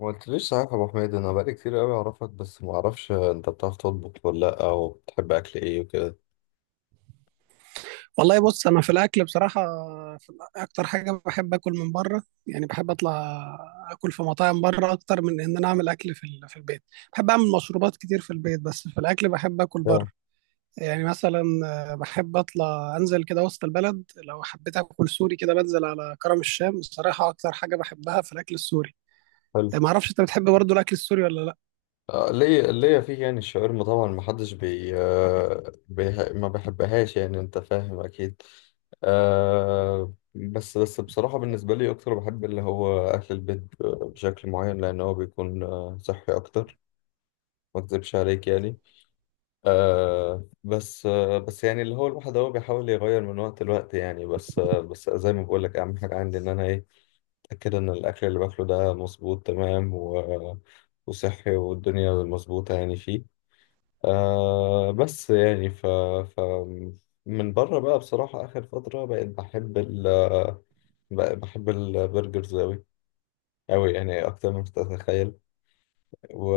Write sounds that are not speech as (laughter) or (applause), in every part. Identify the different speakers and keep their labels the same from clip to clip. Speaker 1: ما قلتليش صحيح يا ابو حميد، انا بقالي كتير قوي اعرفك، بس ما اعرفش انت بتعرف تطبخ ولا لا، او بتحب اكل ايه وكده؟
Speaker 2: والله بص، انا في الاكل بصراحه اكتر حاجه بحب اكل من بره، يعني بحب اطلع اكل في مطاعم بره اكتر من ان انا اعمل اكل في البيت. بحب اعمل مشروبات كتير في البيت، بس في الاكل بحب اكل
Speaker 1: آه،
Speaker 2: بره. يعني مثلا بحب اطلع انزل كده وسط البلد، لو حبيت اكل سوري كده بنزل على كرم الشام. الصراحه اكتر حاجه بحبها في الاكل السوري.
Speaker 1: حلو.
Speaker 2: ما اعرفش انت بتحب برضو الاكل السوري ولا لا.
Speaker 1: آه، ليا فيه يعني الشاورما طبعا ما حدش ما بحبهاش، يعني انت فاهم اكيد. أه بس بس بصراحة بالنسبة لي أكتر بحب اللي هو أكل البيت بشكل معين، لأن هو بيكون صحي أكتر. ما أكذبش عليك يعني. بس يعني اللي هو الواحد هو بيحاول يغير من وقت لوقت يعني، بس زي ما بقول لك اهم حاجه عندي ان انا ايه اتاكد ان الاكل اللي باكله ده مظبوط تمام، وصحي والدنيا مظبوطه يعني فيه. آه بس يعني ف من بره بقى بصراحه اخر فتره بقيت بحب البرجرز اوي اوي، يعني اكتر ما تتخيل. و...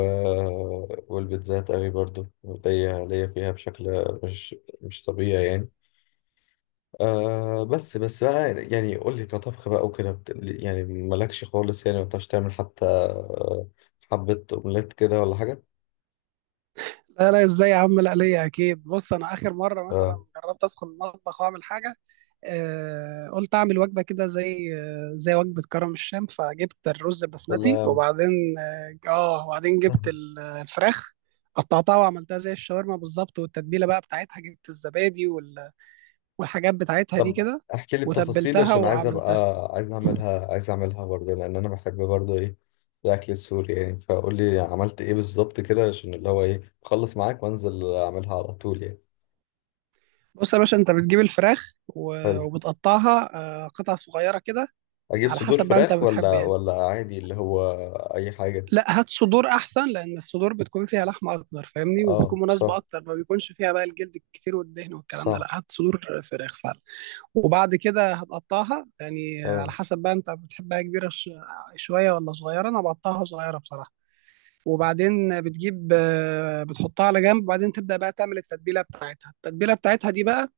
Speaker 1: والبيتزات قوي برضو، ليا فيها بشكل مش طبيعي يعني. بس بقى يعني قول لي كطبخ بقى وكده، يعني مالكش خالص، يعني ما بتعرفش تعمل حتى حبة أومليت كده ولا حاجة؟
Speaker 2: لا لا، ازاي يا عم، لا ليا اكيد. بص انا اخر مره مثلا
Speaker 1: آه،
Speaker 2: جربت ادخل المطبخ واعمل حاجه، قلت اعمل وجبه كده زي زي وجبه كرم الشام. فجبت الرز البسمتي،
Speaker 1: ولا
Speaker 2: وبعدين اه وبعدين جبت
Speaker 1: مهم.
Speaker 2: الفراخ، قطعتها وعملتها زي الشاورما بالظبط. والتتبيله بقى بتاعتها، جبت الزبادي والحاجات بتاعتها دي
Speaker 1: طب
Speaker 2: كده،
Speaker 1: احكي لي بتفاصيل
Speaker 2: وتبلتها
Speaker 1: عشان
Speaker 2: وعملتها.
Speaker 1: عايز اعملها برضه، لان انا بحب برضه ايه الاكل السوري يعني. فقول لي عملت ايه بالظبط كده عشان اللي هو ايه اخلص معاك وانزل اعملها على طول يعني.
Speaker 2: بص يا باشا، انت بتجيب الفراخ
Speaker 1: حلو.
Speaker 2: وبتقطعها قطع صغيره كده،
Speaker 1: اجيب
Speaker 2: على
Speaker 1: صدور
Speaker 2: حسب بقى انت
Speaker 1: فراخ
Speaker 2: بتحب
Speaker 1: ولا
Speaker 2: يعني.
Speaker 1: ولا عادي اللي هو اي حاجه؟
Speaker 2: لا هات صدور احسن، لان الصدور بتكون فيها لحمه اكتر، فاهمني،
Speaker 1: اه
Speaker 2: وبتكون مناسبه
Speaker 1: صح.
Speaker 2: اكتر، ما بيكونش فيها بقى الجلد الكتير والدهن والكلام ده.
Speaker 1: صح.
Speaker 2: لا هات صدور فراخ فعلا. وبعد كده هتقطعها، يعني على
Speaker 1: اه.
Speaker 2: حسب بقى انت بتحبها كبيره شويه ولا صغيره. انا بقطعها صغيره بصراحه. وبعدين بتجيب، بتحطها على جنب، وبعدين تبدا بقى تعمل التتبيله بتاعتها. التتبيله بتاعتها دي بقى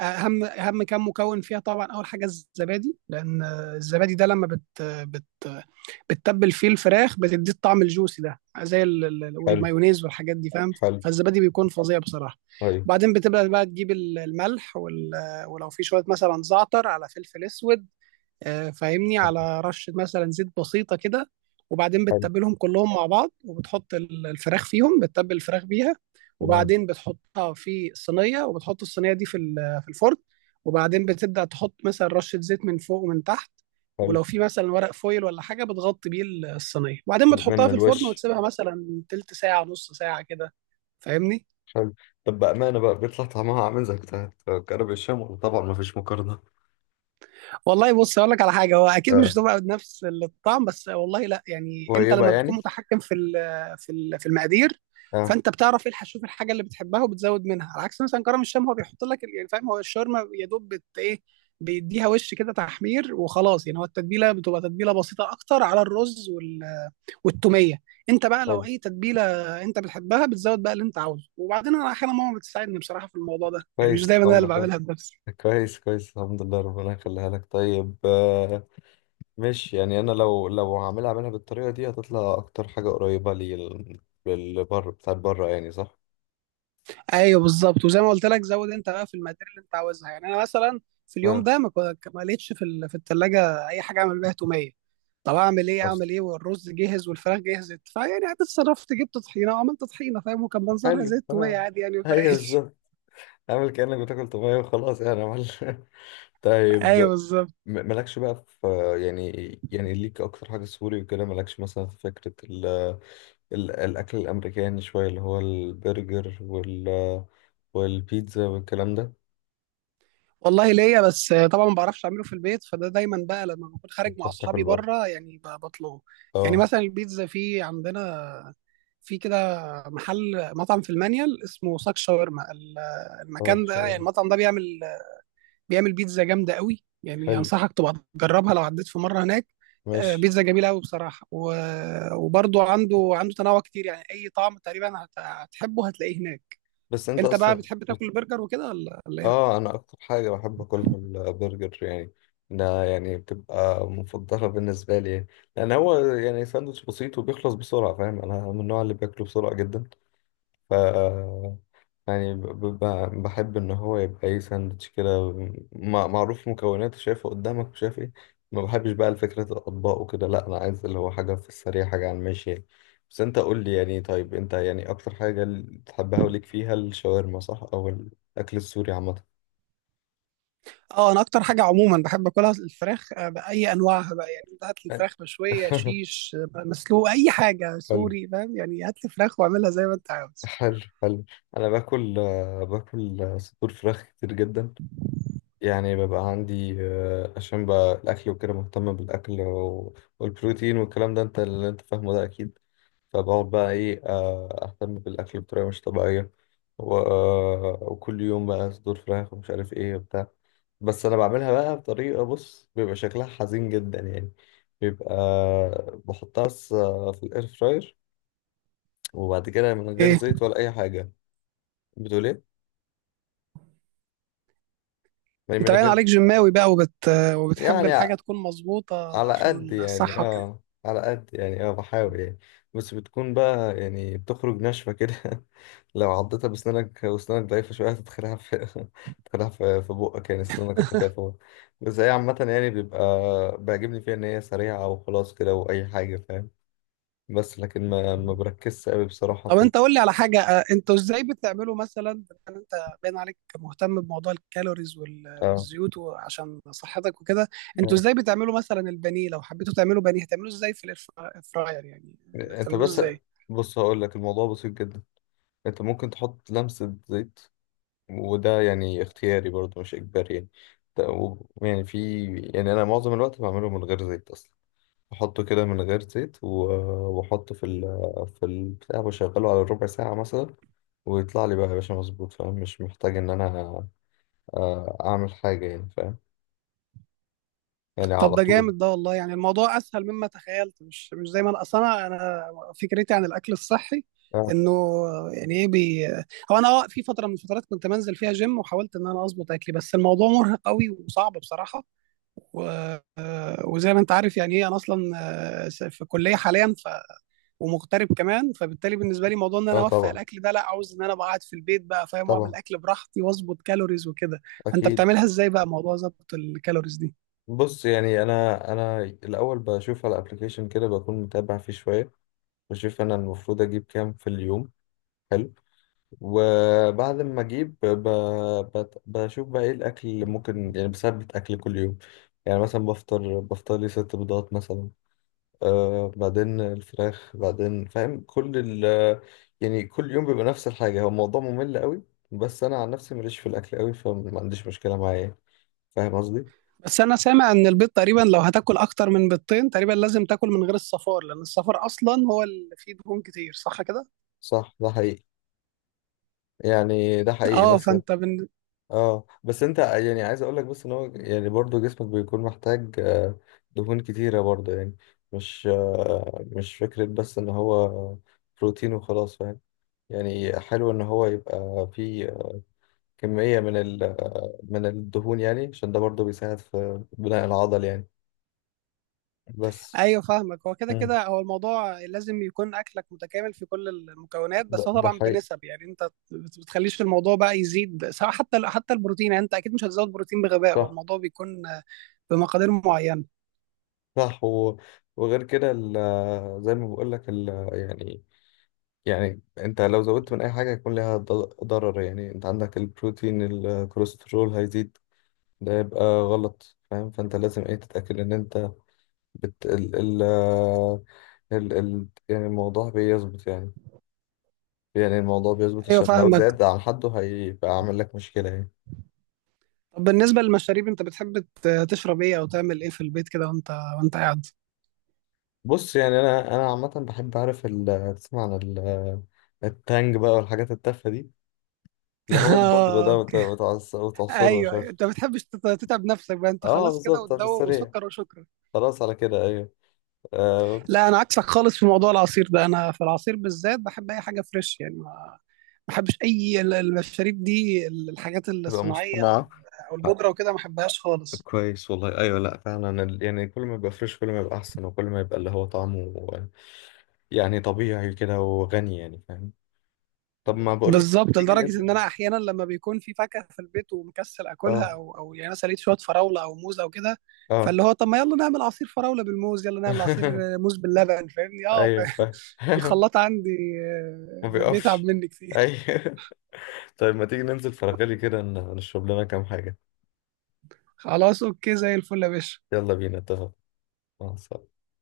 Speaker 2: اهم كام مكون فيها. طبعا اول حاجه الزبادي، لان الزبادي ده لما بت بت بتتبل فيه الفراخ بتديه الطعم الجوسي ده، زي
Speaker 1: حلو.
Speaker 2: والمايونيز والحاجات دي، فاهم.
Speaker 1: حلو.
Speaker 2: فالزبادي بيكون فظيع بصراحه.
Speaker 1: طيب.
Speaker 2: وبعدين بتبدا بقى تجيب الملح ولو في شويه مثلا زعتر على فلفل اسود، فاهمني، على رشة مثلا زيت بسيطة كده. وبعدين
Speaker 1: حلو.
Speaker 2: بتتبلهم كلهم مع بعض، وبتحط الفراخ فيهم، بتتبل الفراخ بيها.
Speaker 1: تمام.
Speaker 2: وبعدين بتحطها في الصينية، وبتحط الصينية دي في الفرن. وبعدين بتبدأ تحط مثلا رشة زيت من فوق ومن تحت.
Speaker 1: حلو.
Speaker 2: ولو في مثلا ورق فويل ولا حاجة بتغطي بيه الصينية، وبعدين بتحطها
Speaker 1: من
Speaker 2: في الفرن
Speaker 1: الوش.
Speaker 2: وتسيبها مثلا تلت ساعة نص ساعة كده، فاهمني.
Speaker 1: حلو. طب بامانه بقى بيطلع طعمها عامل زي بتاع كرب الشام، ولا طبعا ما فيش مقارنه؟
Speaker 2: والله بص، اقول لك على حاجه، هو اكيد مش
Speaker 1: اه.
Speaker 2: هتبقى بنفس الطعم، بس والله لا، يعني انت
Speaker 1: قريبه
Speaker 2: لما بتكون
Speaker 1: يعني.
Speaker 2: متحكم في في المقادير،
Speaker 1: اه.
Speaker 2: فانت بتعرف ايه الحشوف الحاجه اللي بتحبها وبتزود منها. على عكس مثلا كرم الشام، هو بيحط لك يعني فاهم، هو الشاورما يا دوب بت ايه، بيديها وش كده تحمير وخلاص يعني. هو التتبيله بتبقى تتبيله بسيطه اكتر، على الرز والتوميه. انت بقى لو
Speaker 1: حلو.
Speaker 2: اي تتبيله انت بتحبها بتزود بقى اللي انت عاوزه. وبعدين انا احيانا ماما بتساعدني بصراحه في الموضوع ده، يعني مش
Speaker 1: كويس،
Speaker 2: دايما انا
Speaker 1: الحمد
Speaker 2: اللي
Speaker 1: لله.
Speaker 2: بعملها بنفسي.
Speaker 1: كويس، كويس، الحمد لله، ربنا يخليها لك. طيب آه، ماشي. يعني انا لو هعملها منها بالطريقه دي هتطلع اكتر حاجه قريبه لي للبر بتاعت بره يعني، صح؟
Speaker 2: ايوه بالظبط، وزي ما قلت لك زود انت بقى في المقادير اللي انت عاوزها. يعني انا مثلا في اليوم
Speaker 1: اه.
Speaker 2: ده ما لقيتش في الثلاجه اي حاجه اعمل بيها توميه. طب اعمل ايه، اعمل ايه، والرز جهز والفراخ جهزت، فيعني اتصرفت، جبت طحينه وعملت طحينه، فاهم، وكان منظرها زي
Speaker 1: حلو.
Speaker 2: التوميه
Speaker 1: اه،
Speaker 2: عادي، يعني ما
Speaker 1: ايوه
Speaker 2: فرقش.
Speaker 1: بالظبط. عامل كأنك بتاكل طبيعي وخلاص يعني عمل (laughs)
Speaker 2: (laughs)
Speaker 1: طيب
Speaker 2: ايوه بالظبط.
Speaker 1: مالكش بقى في، يعني يعني ليك اكتر حاجة سوري وكده، مالكش مثلا في فكرة ال الاكل الامريكاني شوية، اللي هو البرجر والبيتزا والكلام ده؟
Speaker 2: والله ليا، بس طبعا ما بعرفش اعمله في البيت، فده دايما بقى لما بكون خارج مع
Speaker 1: بتعرف تاكل
Speaker 2: اصحابي
Speaker 1: بره.
Speaker 2: بره، يعني بطلبه. يعني
Speaker 1: اه.
Speaker 2: مثلا البيتزا في عندنا في كده محل، مطعم في المانيال اسمه ساك شاورما.
Speaker 1: اه
Speaker 2: المكان ده، يعني
Speaker 1: شوية.
Speaker 2: المطعم ده بيعمل بيعمل بيتزا جامده قوي، يعني
Speaker 1: حلو.
Speaker 2: انصحك تبقى تجربها لو عديت في مره هناك.
Speaker 1: ماشي.
Speaker 2: بيتزا جميله قوي بصراحه، وبرضو عنده تنوع كتير، يعني اي طعم تقريبا هتحبه هتلاقيه هناك.
Speaker 1: بس انت
Speaker 2: انت بقى
Speaker 1: اصلا.
Speaker 2: بتحب تاكل برجر وكده ولا ولا ايه؟
Speaker 1: اه. انا اكتر حاجه بحب اكلها البرجر يعني، ده يعني بتبقى مفضله بالنسبه لي يعني. لان هو يعني ساندوتش بسيط وبيخلص بسرعه، فاهم انا من النوع اللي بياكله بسرعه جدا. ف يعني ب- ب- بحب ان هو يبقى ايه ساندوتش كده، معروف مكوناته، شايفه قدامك وشايف ايه. ما بحبش بقى الفكرة الاطباق وكده، لا انا عايز اللي هو حاجه في السريع، حاجه على الماشي يعني. بس انت قول لي يعني، طيب انت يعني اكتر حاجه اللي تحبها وليك فيها الشاورما صح، او الاكل السوري عامه؟
Speaker 2: اه انا اكتر حاجه عموما بحب اكلها الفراخ، باي انواعها بقى. يعني انت هات لي
Speaker 1: حلو.
Speaker 2: فراخ مشويه،
Speaker 1: (laughs)
Speaker 2: شيش، مسلوق، اي حاجه
Speaker 1: حلو.
Speaker 2: سوري، فاهم، يعني هات لي فراخ واعملها زي ما انت عاوز.
Speaker 1: حلو. حلو. انا باكل صدور فراخ كتير جدا، يعني ببقى عندي عشان بقى الاكل وكده مهتم بالاكل، والبروتين والكلام ده انت اللي انت فاهمه ده اكيد. فبقعد بقى ايه اهتم بالاكل بطريقه مش طبيعيه، وكل يوم بقى صدور فراخ ومش عارف ايه وبتاع. بس انا بعملها بقى بطريقه، بص بيبقى شكلها حزين جدا يعني. بيبقى بحطها بس في الاير فراير، وبعد كده من غير
Speaker 2: اوكي،
Speaker 1: زيت ولا اي حاجه. بتقول ايه؟ يعني
Speaker 2: انت
Speaker 1: من
Speaker 2: باين
Speaker 1: غير.
Speaker 2: عليك جماوي بقى وبتحب
Speaker 1: يعني
Speaker 2: الحاجه تكون مظبوطه
Speaker 1: على
Speaker 2: عشان
Speaker 1: قد يعني،
Speaker 2: الصحه وكده.
Speaker 1: على قد يعني بحاول يعني. بس بتكون بقى يعني بتخرج ناشفه كده. (laughs) لو عضتها بسنانك وسنانك ضعيفه شويه هتدخلها في (laughs) تدخلها في بقك يعني سنانك هتخاف. بس هي عامه يعني بيبقى بيعجبني فيها ان هي سريعه وخلاص كده واي حاجه فاهم. بس لكن ما ما بركزش قوي بصراحه
Speaker 2: طب انت قول لي على حاجه، اه، انتوا ازاي بتعملوا مثلا؟ يعني انت باين عليك مهتم بموضوع الكالوريز
Speaker 1: اه.
Speaker 2: والزيوت عشان صحتك وكده. انتوا
Speaker 1: آه.
Speaker 2: ازاي بتعملوا مثلا البانيه؟ لو حبيتوا تعملوا بانيه هتعملوه ازاي في الاير فراير يعني،
Speaker 1: انت
Speaker 2: بتعملوه
Speaker 1: بس
Speaker 2: ازاي؟
Speaker 1: بص هقول لك الموضوع بسيط جدا. انت ممكن تحط لمسة زيت، وده يعني اختياري برضه مش اجباري يعني. ت- و- يعني في يعني انا معظم الوقت بعمله من غير زيت اصلا، بحطه كده من غير زيت، واحطه في البتاع، بشغله على ربع ساعة مثلا، ويطلع لي بقى يا باشا مظبوط، فاهم مش محتاج ان انا اعمل حاجة يعني فاهم، يعني
Speaker 2: طب
Speaker 1: على
Speaker 2: ده
Speaker 1: طول.
Speaker 2: جامد ده والله، يعني الموضوع اسهل مما تخيلت، مش مش زي ما انا اصلا أنا فكرتي عن الاكل الصحي
Speaker 1: اه.
Speaker 2: انه، يعني ايه بي، هو انا اه في فتره من الفترات كنت بنزل فيها جيم، وحاولت ان انا اظبط اكلي، بس الموضوع مرهق قوي وصعب بصراحه. و... وزي ما انت عارف يعني ايه، انا اصلا في كليه حاليا، ومغترب كمان، فبالتالي بالنسبه لي موضوع ان انا
Speaker 1: اه.
Speaker 2: اوفق
Speaker 1: طبعا.
Speaker 2: الاكل ده، لا عاوز ان انا أبقى قاعد في البيت بقى، فاهم، واعمل
Speaker 1: طبعا.
Speaker 2: اكل براحتي واظبط كالوريز وكده. فانت
Speaker 1: اكيد.
Speaker 2: بتعملها ازاي بقى موضوع ظبط الكالوريز دي؟
Speaker 1: بص يعني انا الاول بشوف على ابلكيشن كده بكون متابع فيه شوية، بشوف انا المفروض اجيب كام في اليوم. حلو. وبعد ما اجيب بشوف بقى ايه الاكل اللي ممكن يعني بثبت اكل كل يوم. يعني مثلا بفطر لي ست بيضات مثلا، بعدين الفراخ بعدين، فاهم كل يعني كل يوم بيبقى نفس الحاجة، هو الموضوع ممل قوي. بس انا عن نفسي ماليش في الاكل قوي، فما عنديش مشكلة معايا فاهم قصدي.
Speaker 2: بس انا سامع ان البيض تقريبا، لو هتاكل اكتر من بيضتين تقريبا لازم تاكل من غير الصفار، لان الصفار اصلا هو اللي فيه دهون كتير، صح كده؟
Speaker 1: صح ده حقيقي، يعني ده حقيقي
Speaker 2: اه
Speaker 1: بس.
Speaker 2: فانت
Speaker 1: اه بس انت يعني عايز اقول لك بس ان هو يعني برضو جسمك بيكون محتاج دهون كتيرة برضو يعني. مش فكرة بس ان هو بروتين وخلاص فاهم، يعني حلو ان هو يبقى فيه كمية من ال آه، من الدهون يعني عشان ده برضو بيساعد في بناء العضل يعني بس.
Speaker 2: ايوه فاهمك، هو كده
Speaker 1: مم.
Speaker 2: كده هو الموضوع لازم يكون اكلك متكامل في كل المكونات،
Speaker 1: ده,
Speaker 2: بس هو
Speaker 1: ده
Speaker 2: طبعا
Speaker 1: حقيقي.
Speaker 2: بنسب. يعني انت بتخليش في الموضوع بقى يزيد، سواء حتى حتى البروتين، يعني انت اكيد مش هتزود بروتين بغباء، هو
Speaker 1: صح.
Speaker 2: الموضوع بيكون بمقادير معينة.
Speaker 1: صح وغير كده زي ما بقول لك ال... آه، يعني انت لو زودت من اي حاجه هيكون ليها ضرر يعني. انت عندك البروتين الكوليسترول هيزيد، ده يبقى غلط فاهم. فانت لازم ايه تتاكد ان انت بت ال ال ال ال يعني الموضوع بيظبط يعني، يعني الموضوع بيظبط
Speaker 2: ايوه
Speaker 1: عشان لو
Speaker 2: فاهمك.
Speaker 1: زاد عن حده هيبقى عامل لك مشكله يعني.
Speaker 2: طب بالنسبة للمشاريب، انت بتحب تشرب ايه او تعمل ايه في البيت كده وانت وانت قاعد؟
Speaker 1: بص يعني انا عامه بحب اعرف تسمع عن التانج بقى والحاجات التافهه دي، اللي هو البودره ده
Speaker 2: (laughs)
Speaker 1: وتعصره مش
Speaker 2: ايوه ايوه،
Speaker 1: عارف.
Speaker 2: انت ما بتحبش تتعب نفسك بقى، انت
Speaker 1: اه
Speaker 2: خلاص كده
Speaker 1: بالظبط في
Speaker 2: وتدوب
Speaker 1: السريع.
Speaker 2: وسكر وشكرا.
Speaker 1: خلاص على كده، ايوه. آه،
Speaker 2: لا انا عكسك خالص في موضوع العصير ده. انا في العصير بالذات بحب اي حاجه فريش، يعني ما ما بحبش اي المشاريب دي، الحاجات
Speaker 1: تبقى
Speaker 2: الصناعيه او ال-
Speaker 1: مصطنعة
Speaker 2: او
Speaker 1: حق.
Speaker 2: البودره وكده ما بحبهاش خالص.
Speaker 1: كويس والله. أيوة، لأ فعلا يعني كل ما يبقى فريش كل ما يبقى أحسن، وكل ما يبقى اللي هو طعمه يعني طبيعي كده وغني يعني فاهم. طب ما بقولك إيه، ما
Speaker 2: بالظبط،
Speaker 1: تيجي
Speaker 2: لدرجه ان
Speaker 1: ننزل؟
Speaker 2: انا احيانا لما بيكون في فاكهه في البيت ومكسل اكلها،
Speaker 1: اه.
Speaker 2: او او يعني انا سليت شويه فراوله او موز او كده،
Speaker 1: اه.
Speaker 2: فاللي هو طب ما يلا نعمل عصير فراوله بالموز، يلا نعمل عصير
Speaker 1: (laughs)
Speaker 2: موز باللبن، فاهمني اه
Speaker 1: أيوة فاهم.
Speaker 2: (laughs) الخلاط
Speaker 1: (laughs)
Speaker 2: عندي
Speaker 1: ما
Speaker 2: بيتعب
Speaker 1: بيقفش.
Speaker 2: مني كتير.
Speaker 1: أيوة. (laughs) طيب ما تيجي ننزل فرغلي كده نشرب لنا كام حاجة؟
Speaker 2: خلاص اوكي، زي الفل يا باشا.
Speaker 1: يلا بينا اتفق. مع السلامة.